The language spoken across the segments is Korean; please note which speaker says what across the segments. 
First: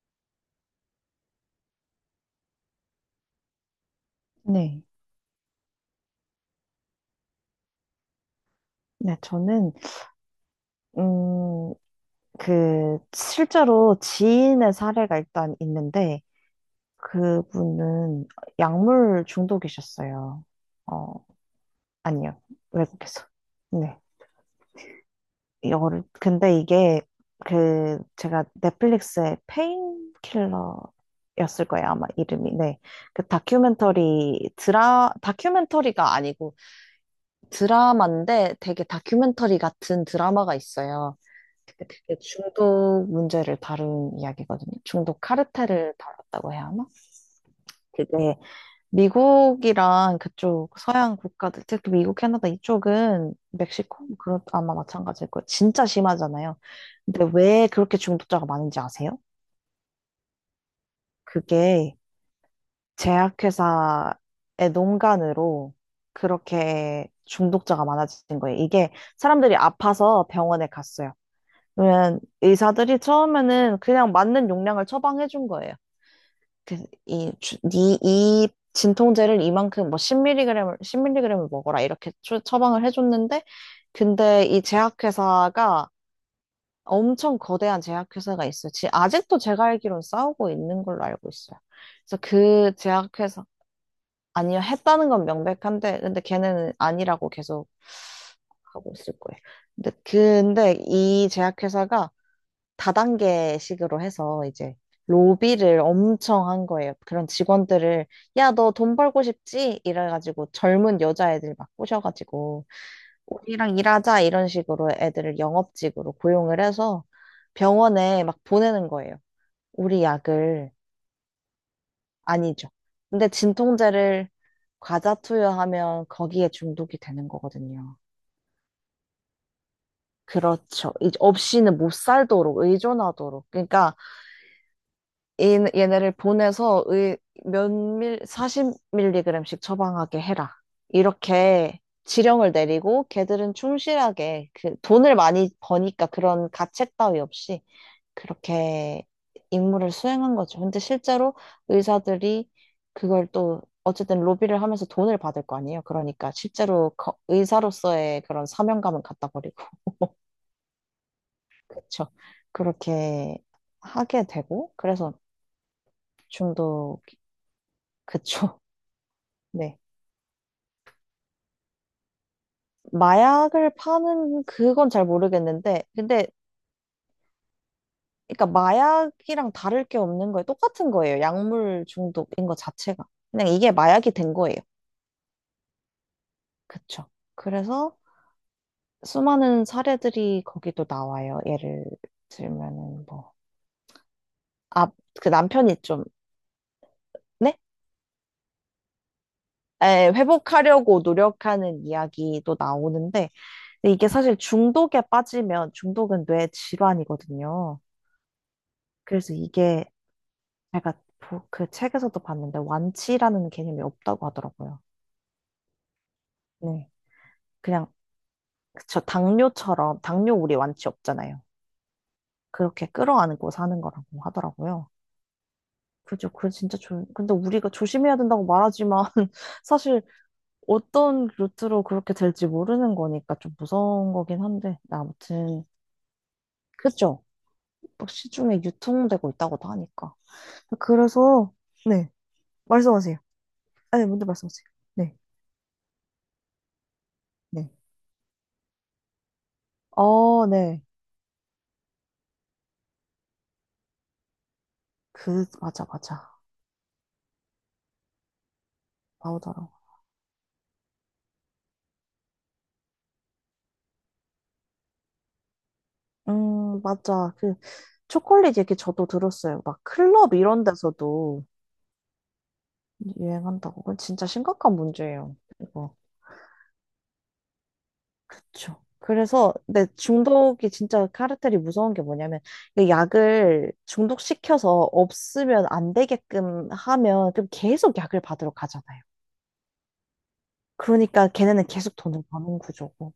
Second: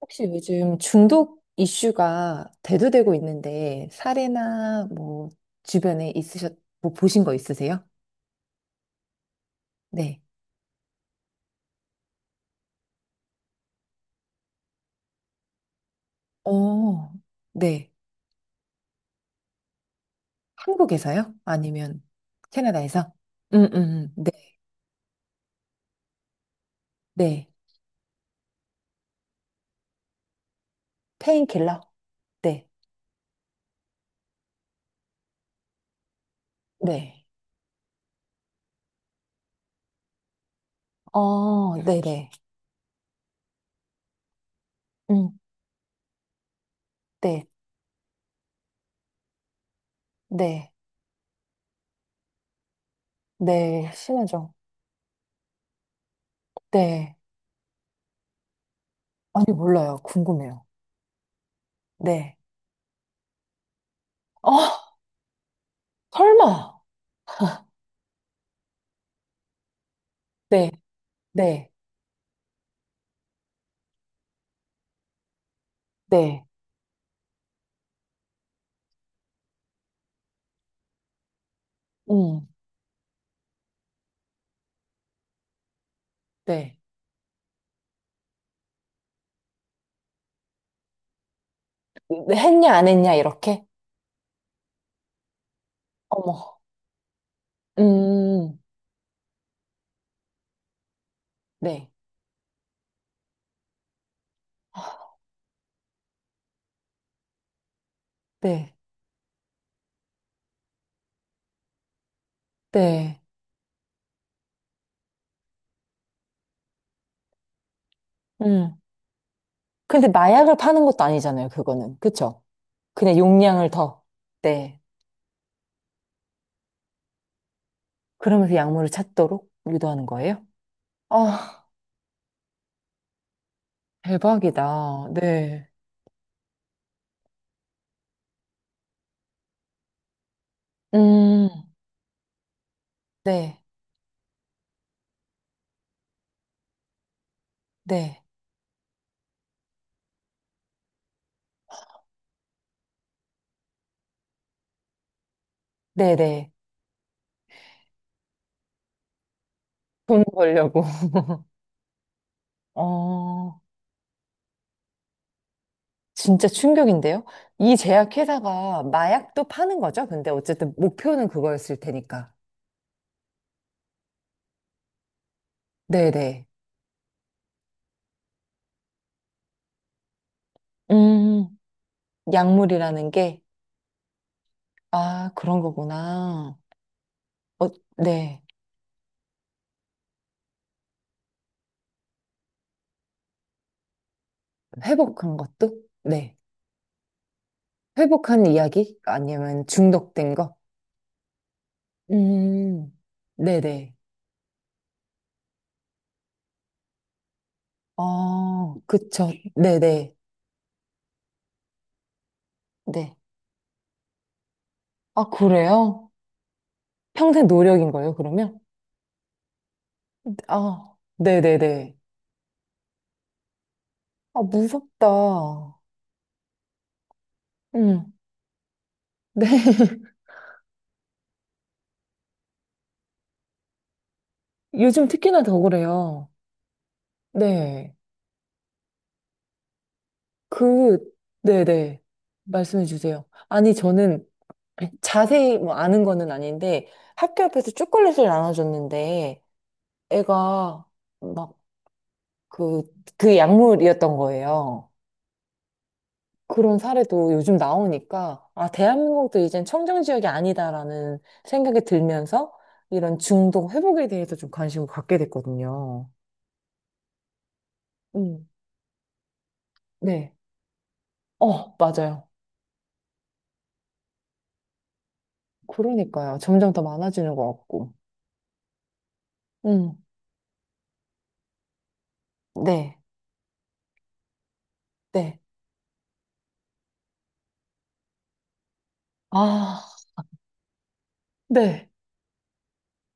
Speaker 1: 혹시 요즘 중독 이슈가 대두되고 있는데
Speaker 2: 네.
Speaker 1: 사례나 뭐 주변에 뭐 보신 거 있으세요?
Speaker 2: 네, 저는,
Speaker 1: 네.
Speaker 2: 음, 그, 실제로 지인의 사례가 일단 있는데,
Speaker 1: 어, 네.
Speaker 2: 그분은 약물 중독이셨어요. 어,
Speaker 1: 한국에서요? 아니면
Speaker 2: 아니요.
Speaker 1: 캐나다에서?
Speaker 2: 외국에서. 네.
Speaker 1: 네,
Speaker 2: 이거를, 근데 이게,
Speaker 1: 네.
Speaker 2: 그, 제가 넷플릭스의 페인킬러였을
Speaker 1: 페인킬러?
Speaker 2: 거예요. 아마 이름이.
Speaker 1: 네,
Speaker 2: 네. 그 다큐멘터리, 다큐멘터리가 아니고
Speaker 1: 네.
Speaker 2: 드라마인데 되게 다큐멘터리 같은 드라마가 있어요.
Speaker 1: 어,
Speaker 2: 그게
Speaker 1: 네네.
Speaker 2: 중독 문제를 다룬 이야기거든요. 중독
Speaker 1: 음,
Speaker 2: 카르텔을 다뤘다고 해야 하나?
Speaker 1: 네,
Speaker 2: 그게 미국이랑 그쪽
Speaker 1: 네,
Speaker 2: 서양 국가들, 특히 미국, 캐나다 이쪽은
Speaker 1: 네.
Speaker 2: 멕시코? 그런
Speaker 1: 심하죠?
Speaker 2: 아마 마찬가지일 거예요. 진짜 심하잖아요.
Speaker 1: 네.
Speaker 2: 근데 왜 그렇게 중독자가 많은지 아세요?
Speaker 1: 아니, 몰라요. 궁금해요.
Speaker 2: 그게
Speaker 1: 네.
Speaker 2: 제약회사의
Speaker 1: 어,
Speaker 2: 농간으로
Speaker 1: 설마?
Speaker 2: 그렇게 중독자가 많아진 거예요. 이게 사람들이 아파서 병원에
Speaker 1: 네,
Speaker 2: 갔어요.
Speaker 1: 네,
Speaker 2: 그러면 의사들이 처음에는 그냥 맞는 용량을 처방해 준 거예요.
Speaker 1: 네.
Speaker 2: 그, 이, 이 진통제를 이만큼 뭐 10mg을, 밀리그램을 먹어라 이렇게
Speaker 1: 음,
Speaker 2: 처방을 해줬는데, 근데 이 제약회사가
Speaker 1: 네.
Speaker 2: 엄청 거대한 제약회사가 있어요. 아직도 제가 알기론 싸우고 있는 걸로 알고 있어요. 그래서
Speaker 1: 네, 했냐,
Speaker 2: 그
Speaker 1: 안 했냐,
Speaker 2: 제약회사,
Speaker 1: 이렇게?
Speaker 2: 아니요, 했다는 건 명백한데, 근데
Speaker 1: 어머.
Speaker 2: 걔는 아니라고 계속
Speaker 1: 음,
Speaker 2: 하고 있을 거예요. 근데 이
Speaker 1: 네.
Speaker 2: 제약회사가 다단계식으로 해서 이제 로비를 엄청 한 거예요. 그런 직원들을 야, 너
Speaker 1: 네.
Speaker 2: 돈 벌고 싶지? 이래가지고 젊은 여자애들 막 꼬셔가지고
Speaker 1: 네.
Speaker 2: 우리랑 일하자 이런 식으로 애들을 영업직으로 고용을 해서 병원에 막
Speaker 1: 음.
Speaker 2: 보내는 거예요. 우리
Speaker 1: 근데 마약을
Speaker 2: 약을
Speaker 1: 파는 것도 아니잖아요, 그거는. 그쵸?
Speaker 2: 아니죠.
Speaker 1: 그냥
Speaker 2: 근데
Speaker 1: 용량을 더.
Speaker 2: 진통제를
Speaker 1: 네.
Speaker 2: 과자 투여하면 거기에 중독이 되는 거거든요.
Speaker 1: 그러면서 약물을 찾도록 유도하는 거예요?
Speaker 2: 그렇죠.
Speaker 1: 아,
Speaker 2: 없이는 못 살도록 의존하도록. 그러니까
Speaker 1: 대박이다. 네.
Speaker 2: 얘네를 보내서 40mg씩 처방하게 해라.
Speaker 1: 음,
Speaker 2: 이렇게 지령을 내리고 걔들은
Speaker 1: 네.
Speaker 2: 충실하게 그 돈을 많이 버니까 그런 가책 따위 없이
Speaker 1: 네.
Speaker 2: 그렇게 임무를 수행한 거죠. 근데 실제로 의사들이 그걸 또 어쨌든 로비를 하면서 돈을 받을 거 아니에요. 그러니까
Speaker 1: 네네.
Speaker 2: 실제로 의사로서의 그런 사명감은 갖다 버리고
Speaker 1: 돈 벌려고.
Speaker 2: 그렇죠. 그렇게
Speaker 1: 어,
Speaker 2: 하게 되고 그래서
Speaker 1: 진짜
Speaker 2: 중독
Speaker 1: 충격인데요? 이
Speaker 2: 그쵸.
Speaker 1: 제약회사가 마약도
Speaker 2: 네.
Speaker 1: 파는 거죠? 근데 어쨌든 목표는 그거였을 테니까.
Speaker 2: 마약을 파는 그건 잘 모르겠는데, 근데
Speaker 1: 네네.
Speaker 2: 그러니까 마약이랑 다를 게 없는 거예요. 똑같은 거예요.
Speaker 1: 음.
Speaker 2: 약물 중독인 것 자체가.
Speaker 1: 약물이라는 게,
Speaker 2: 그냥 이게 마약이 된 거예요.
Speaker 1: 아, 그런 거구나.
Speaker 2: 그쵸.
Speaker 1: 어,
Speaker 2: 그래서
Speaker 1: 네.
Speaker 2: 수많은 사례들이 거기도 나와요. 예를 들면은 뭐, 아, 그
Speaker 1: 회복한 것도?
Speaker 2: 남편이 좀,
Speaker 1: 네.
Speaker 2: 네?
Speaker 1: 회복한 이야기? 아니면
Speaker 2: 에,
Speaker 1: 중독된 거?
Speaker 2: 회복하려고 노력하는 이야기도
Speaker 1: 음,
Speaker 2: 나오는데, 근데
Speaker 1: 네네.
Speaker 2: 이게 사실 중독에 빠지면 중독은 뇌 질환이거든요.
Speaker 1: 아, 그쵸.
Speaker 2: 그래서 이게
Speaker 1: 네네.
Speaker 2: 제가 그 책에서도 봤는데
Speaker 1: 네.
Speaker 2: 완치라는 개념이 없다고 하더라고요.
Speaker 1: 아, 그래요?
Speaker 2: 네.
Speaker 1: 평생
Speaker 2: 그냥
Speaker 1: 노력인 거예요, 그러면?
Speaker 2: 저 당뇨처럼 당뇨 우리 완치
Speaker 1: 아,
Speaker 2: 없잖아요.
Speaker 1: 네네네.
Speaker 2: 그렇게 끌어안고 사는 거라고
Speaker 1: 아,
Speaker 2: 하더라고요.
Speaker 1: 무섭다.
Speaker 2: 그죠? 그 진짜 근데 우리가
Speaker 1: 음,
Speaker 2: 조심해야 된다고 말하지만
Speaker 1: 네.
Speaker 2: 사실 어떤 루트로 그렇게 될지 모르는 거니까 좀 무서운 거긴 한데
Speaker 1: 요즘 특히나 더
Speaker 2: 아무튼
Speaker 1: 그래요.
Speaker 2: 그죠?
Speaker 1: 네.
Speaker 2: 막 시중에 유통되고 있다고도 하니까.
Speaker 1: 그,
Speaker 2: 그래서
Speaker 1: 네네.
Speaker 2: 네.
Speaker 1: 말씀해
Speaker 2: 말씀하세요.
Speaker 1: 주세요. 아니,
Speaker 2: 아니, 먼저
Speaker 1: 저는
Speaker 2: 말씀하세요. 네.
Speaker 1: 자세히 뭐 아는 거는 아닌데 학교
Speaker 2: 네.
Speaker 1: 앞에서 초콜릿을 나눠줬는데
Speaker 2: 어, 네.
Speaker 1: 애가 막 그, 그 약물이었던 거예요.
Speaker 2: 그, 맞아, 맞아.
Speaker 1: 그런 사례도 요즘 나오니까 아, 대한민국도 이젠
Speaker 2: 나오더라고.
Speaker 1: 청정지역이 아니다라는 생각이 들면서 이런 중독 회복에 대해서 좀 관심을 갖게 됐거든요.
Speaker 2: 맞아. 그,
Speaker 1: 음,
Speaker 2: 초콜릿 얘기 저도 들었어요. 막
Speaker 1: 네.
Speaker 2: 클럽 이런 데서도
Speaker 1: 어, 맞아요.
Speaker 2: 유행한다고. 그건 진짜 심각한 문제예요. 이거.
Speaker 1: 그러니까요. 점점 더 많아지는 것 같고.
Speaker 2: 그쵸. 그래서, 근데
Speaker 1: 음,
Speaker 2: 중독이 진짜 카르텔이 무서운 게 뭐냐면, 이
Speaker 1: 네,
Speaker 2: 약을 중독시켜서
Speaker 1: 네.
Speaker 2: 없으면 안 되게끔 하면, 그럼 계속 약을 받으러 가잖아요.
Speaker 1: 아,
Speaker 2: 그러니까 걔네는
Speaker 1: 네.
Speaker 2: 계속 돈을 버는 구조고.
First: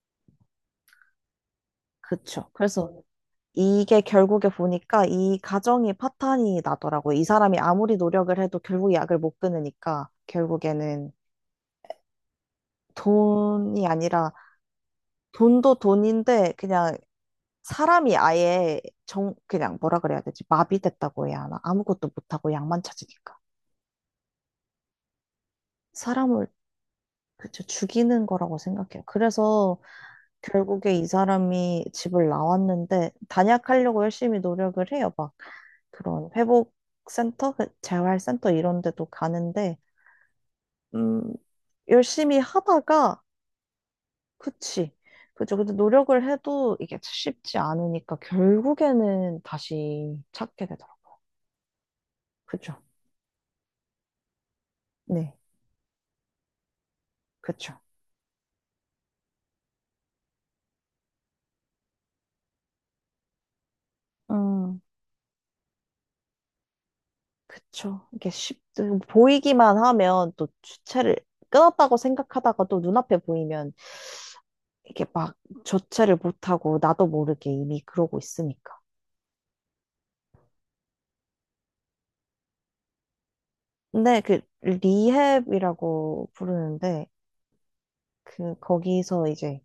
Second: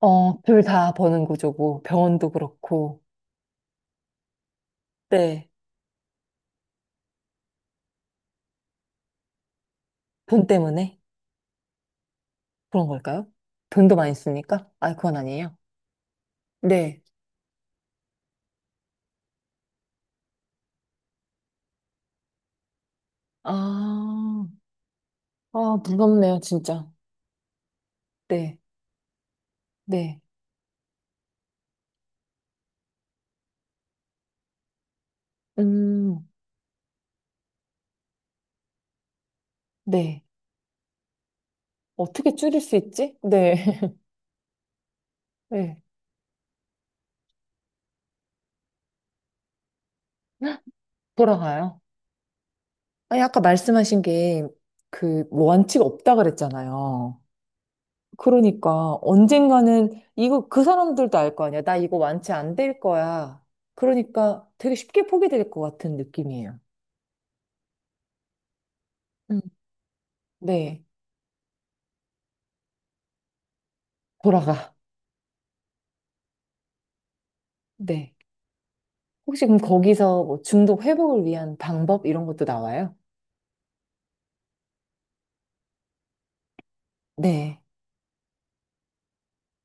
Speaker 1: 어, 둘 다 버는 구조고, 병원도
Speaker 2: 그쵸. 그래서
Speaker 1: 그렇고,
Speaker 2: 이게 결국에 보니까 이
Speaker 1: 네.
Speaker 2: 가정이 파탄이 나더라고요. 이 사람이 아무리 노력을 해도 결국 약을 못 끊으니까
Speaker 1: 돈 때문에
Speaker 2: 결국에는
Speaker 1: 그런 걸까요?
Speaker 2: 돈이
Speaker 1: 돈도 많이
Speaker 2: 아니라
Speaker 1: 쓰니까? 아, 그건 아니에요.
Speaker 2: 돈도 돈인데 그냥
Speaker 1: 네.
Speaker 2: 사람이 아예 그냥 뭐라 그래야 되지? 마비됐다고 해야 하나? 아무것도 못하고 약만 찾으니까.
Speaker 1: 아, 아, 무섭네요,
Speaker 2: 사람을
Speaker 1: 진짜.
Speaker 2: 그쵸, 죽이는 거라고
Speaker 1: 네.
Speaker 2: 생각해요. 그래서
Speaker 1: 네.
Speaker 2: 결국에 이 사람이 집을 나왔는데 단약하려고 열심히 노력을 해요. 막
Speaker 1: 음,
Speaker 2: 그런 회복센터, 그 재활센터 이런 데도 가는데
Speaker 1: 네.
Speaker 2: 음,
Speaker 1: 어떻게
Speaker 2: 열심히
Speaker 1: 줄일 수 있지?
Speaker 2: 하다가
Speaker 1: 네.
Speaker 2: 그치. 그죠. 근데
Speaker 1: 네.
Speaker 2: 노력을 해도 이게 쉽지 않으니까 결국에는 다시 찾게 되더라고.
Speaker 1: 돌아가요.
Speaker 2: 그죠.
Speaker 1: 아니, 아까 말씀하신 게, 그,
Speaker 2: 네.
Speaker 1: 뭐 원칙 없다 그랬잖아요.
Speaker 2: 그쵸.
Speaker 1: 그러니까 언젠가는 이거 그 사람들도 알 거 아니야. 나 이거 완치 안 될 거야. 그러니까 되게
Speaker 2: 음,
Speaker 1: 쉽게 포기될 것 같은 느낌이에요.
Speaker 2: 그쵸. 이게
Speaker 1: 음.
Speaker 2: 보이기만 하면 또
Speaker 1: 네.
Speaker 2: 주체를 끊었다고 생각하다가 또 눈앞에 보이면
Speaker 1: 돌아가.
Speaker 2: 이게 막 조체를 못하고 나도 모르게 이미
Speaker 1: 네.
Speaker 2: 그러고 있으니까.
Speaker 1: 혹시 그럼 거기서 뭐 중독 회복을 위한 방법 이런 것도 나와요?
Speaker 2: 근데 그 리헵이라고 부르는데
Speaker 1: 네.
Speaker 2: 그 거기서 이제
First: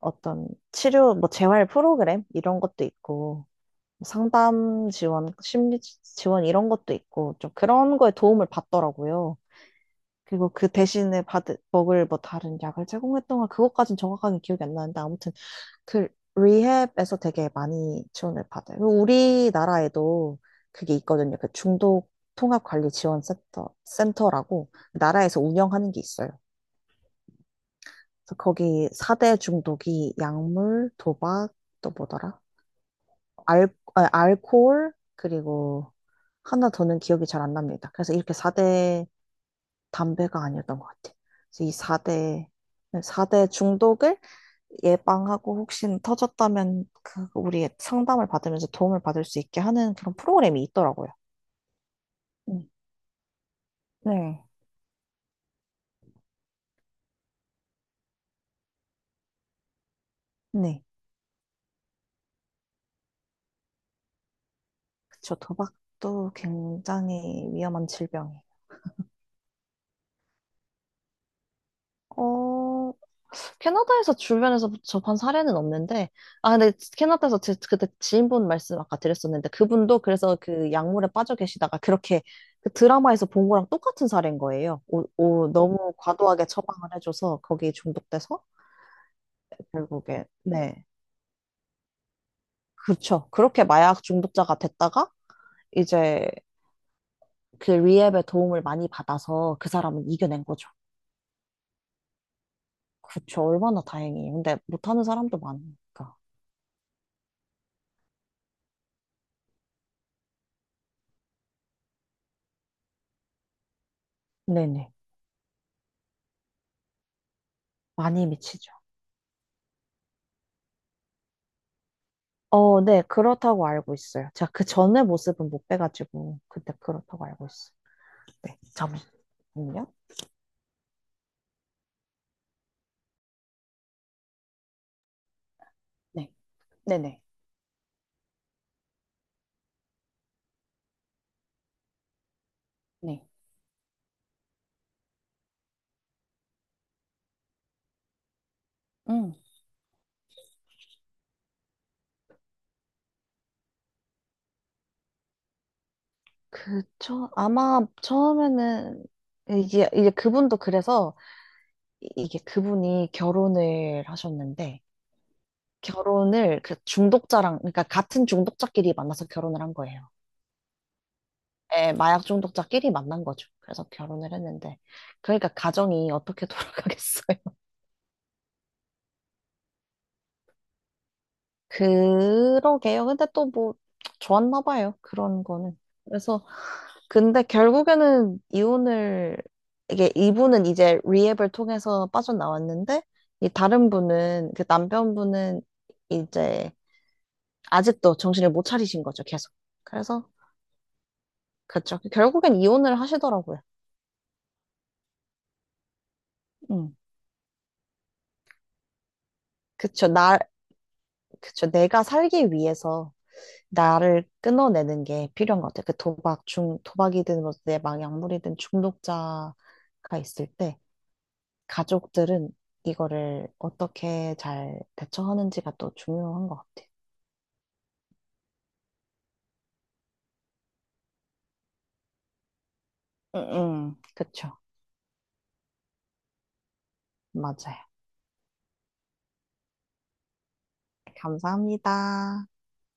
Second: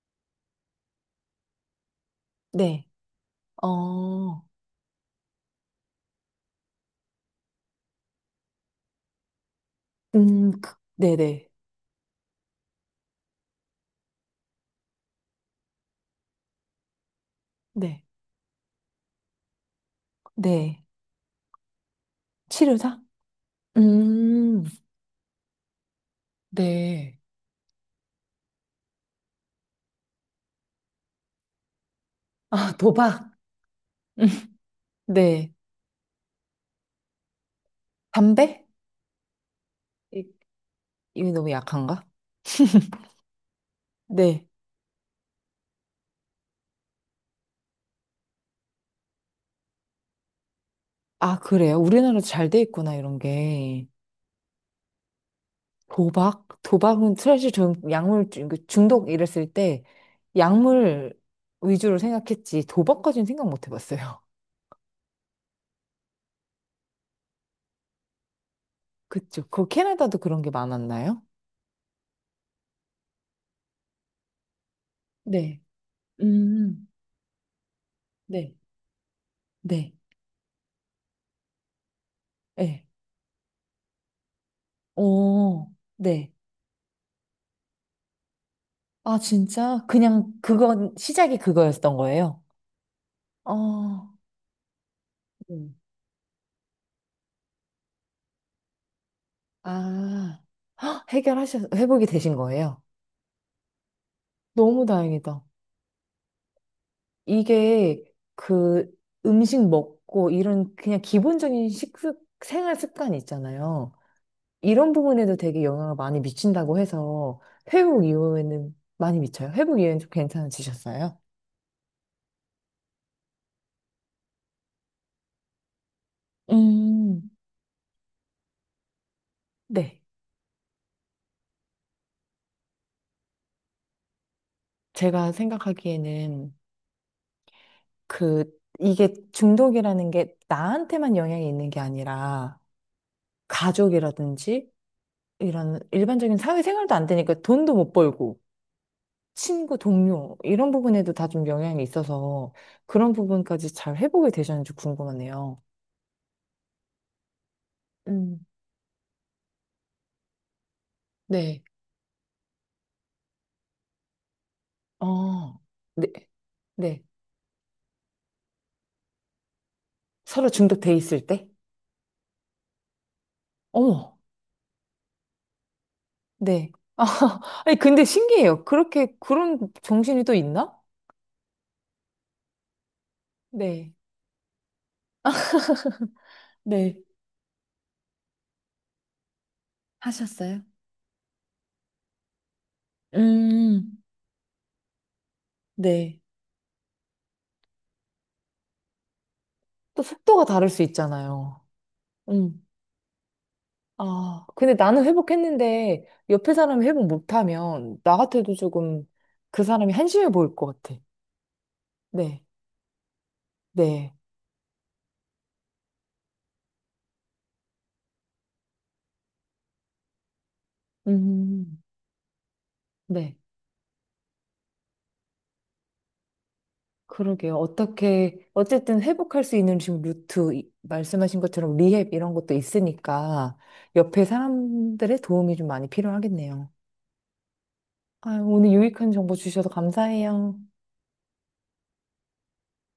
Speaker 2: 어떤 치료 뭐 재활 프로그램 이런 것도
Speaker 1: 네.
Speaker 2: 있고
Speaker 1: 어.
Speaker 2: 상담 지원, 심리 지원 이런 것도 있고 좀 그런 거에 도움을 받더라고요. 그리고
Speaker 1: 음.
Speaker 2: 그 대신에
Speaker 1: 네네.
Speaker 2: 받을 먹을 뭐 다른 약을 제공했던 건 그것까진 정확하게 기억이 안 나는데 아무튼 그 리헵에서 되게
Speaker 1: 네.
Speaker 2: 많이 지원을 받아요. 그리고 우리나라에도
Speaker 1: 네.
Speaker 2: 그게 있거든요. 그 중독 통합 관리
Speaker 1: 치료사?
Speaker 2: 지원 센터
Speaker 1: 음.
Speaker 2: 센터라고 나라에서 운영하는 게 있어요.
Speaker 1: 네.
Speaker 2: 그래서 거기 4대 중독이 약물, 도박, 또 뭐더라?
Speaker 1: 아, 도박.
Speaker 2: 알, 알코올
Speaker 1: 네.
Speaker 2: 그리고 하나 더는 기억이 잘 안 납니다. 그래서 이렇게 사
Speaker 1: 담배?
Speaker 2: 대
Speaker 1: 이-
Speaker 2: 담배가 아니었던 것 같아.
Speaker 1: 이게 너무
Speaker 2: 그래서 이
Speaker 1: 약한가?
Speaker 2: 4대, 사대 중독을
Speaker 1: 네.
Speaker 2: 예방하고 혹시 터졌다면 그 우리의 상담을 받으면서 도움을 받을 수 있게 하는 그런 프로그램이 있더라고요.
Speaker 1: 아, 그래요? 우리나라도 잘 돼
Speaker 2: 음,
Speaker 1: 있구나, 이런 게.
Speaker 2: 네.
Speaker 1: 도박? 도박은 사실 전 약물 그 중독 이랬을 때
Speaker 2: 네.
Speaker 1: 약물 위주로 생각했지 도박까지는 생각 못 해봤어요.
Speaker 2: 그쵸. 도박도 굉장히 위험한 질병이에요.
Speaker 1: 그쵸. 그 캐나다도 그런 게 많았나요?
Speaker 2: 어, 캐나다에서 주변에서 접한 사례는
Speaker 1: 네.
Speaker 2: 없는데, 아, 근데
Speaker 1: 음,
Speaker 2: 캐나다에서 그때 지인분
Speaker 1: 네.
Speaker 2: 말씀 아까 드렸었는데,
Speaker 1: 네.
Speaker 2: 그분도 그래서 그 약물에 빠져 계시다가 그렇게 그
Speaker 1: 네.
Speaker 2: 드라마에서 본 거랑 똑같은 사례인 거예요. 오, 오,
Speaker 1: 오,
Speaker 2: 너무
Speaker 1: 네.
Speaker 2: 과도하게 처방을 해줘서 거기 중독돼서
Speaker 1: 아, 진짜?
Speaker 2: 결국에,
Speaker 1: 그냥
Speaker 2: 네.
Speaker 1: 그건 시작이 그거였던 거예요?
Speaker 2: 그렇죠. 그렇게 마약
Speaker 1: 어,
Speaker 2: 중독자가 됐다가
Speaker 1: 음.
Speaker 2: 이제 그 리앱의 도움을 많이 받아서 그 사람은
Speaker 1: 아,
Speaker 2: 이겨낸 거죠.
Speaker 1: 헉, 회복이 되신 거예요?
Speaker 2: 그렇죠. 얼마나 다행이에요. 근데
Speaker 1: 너무
Speaker 2: 못하는 사람도
Speaker 1: 다행이다.
Speaker 2: 많으니까.
Speaker 1: 이게 그 음식 먹고 이런 그냥 기본적인 생활 습관이 있잖아요.
Speaker 2: 네네.
Speaker 1: 이런 부분에도 되게 영향을 많이 미친다고 해서 회복
Speaker 2: 많이 미치죠.
Speaker 1: 이후에는 많이 미쳐요. 회복 이후에는 좀 괜찮아지셨어요?
Speaker 2: 어, 네, 그렇다고 알고 있어요. 제가 그 전의 모습은 못 빼가지고, 그때 그렇다고
Speaker 1: 음,
Speaker 2: 알고 있어요. 네, 잠시만요.
Speaker 1: 네. 제가
Speaker 2: 네,
Speaker 1: 생각하기에는
Speaker 2: 네네.
Speaker 1: 그, 이게 중독이라는 게 나한테만 영향이 있는 게 아니라
Speaker 2: 네.
Speaker 1: 가족이라든지 이런 일반적인 사회생활도 안 되니까 돈도 못 벌고
Speaker 2: 음,
Speaker 1: 친구, 동료, 이런 부분에도 다 좀 영향이 있어서 그런 부분까지 잘 회복이 되셨는지 궁금하네요.
Speaker 2: 아마
Speaker 1: 음,
Speaker 2: 처음에는, 이게, 이제 그분도 그래서,
Speaker 1: 네.
Speaker 2: 이게 그분이 결혼을 하셨는데,
Speaker 1: 어, 네,
Speaker 2: 결혼을 그
Speaker 1: 네.
Speaker 2: 중독자랑, 그러니까 같은 중독자끼리 만나서 결혼을 한 거예요.
Speaker 1: 서로 중독돼 있을 때?
Speaker 2: 예, 마약 중독자끼리 만난 거죠. 그래서
Speaker 1: 어머,
Speaker 2: 결혼을 했는데, 그러니까 가정이 어떻게
Speaker 1: 네. 아,
Speaker 2: 돌아가겠어.
Speaker 1: 아니, 근데 신기해요. 그렇게, 그런 정신이 또 있나?
Speaker 2: 그러게요. 근데 또 뭐,
Speaker 1: 네.
Speaker 2: 좋았나 봐요. 그런 거는. 그래서,
Speaker 1: 네.
Speaker 2: 근데 결국에는 이혼을, 이게
Speaker 1: 하셨어요?
Speaker 2: 이분은 이제 리앱을 통해서 빠져나왔는데, 이 다른
Speaker 1: 음,
Speaker 2: 분은, 그 남편분은
Speaker 1: 네.
Speaker 2: 이제 아직도 정신을 못 차리신 거죠, 계속.
Speaker 1: 또
Speaker 2: 그래서,
Speaker 1: 속도가 다를 수 있잖아요.
Speaker 2: 그쵸.
Speaker 1: 음.
Speaker 2: 결국엔 이혼을 하시더라고요.
Speaker 1: 아, 근데 나는 회복했는데 옆에 사람이
Speaker 2: 음.
Speaker 1: 회복 못하면 나 같아도 조금 그 사람이
Speaker 2: 그쵸.
Speaker 1: 한심해
Speaker 2: 나,
Speaker 1: 보일 것 같아.
Speaker 2: 그쵸. 내가
Speaker 1: 네,
Speaker 2: 살기 위해서.
Speaker 1: 네,
Speaker 2: 나를 끊어내는 게 필요한 것 같아. 그 도박, 중, 도박이든 뭐 내 막약물이든 중독자가 있을 때
Speaker 1: 음,
Speaker 2: 가족들은
Speaker 1: 네.
Speaker 2: 이거를 어떻게 잘 대처하는지가 또 중요한 것 같아.
Speaker 1: 그러게요. 어떻게, 어쨌든 회복할 수 있는 지금 루트, 말씀하신 것처럼 리헵 이런 것도
Speaker 2: 응,
Speaker 1: 있으니까
Speaker 2: 응.
Speaker 1: 옆에
Speaker 2: 그쵸?
Speaker 1: 사람들의 도움이 좀 많이 필요하겠네요.
Speaker 2: 맞아요.
Speaker 1: 아, 오늘 유익한 정보 주셔서 감사해요.
Speaker 2: 감사합니다.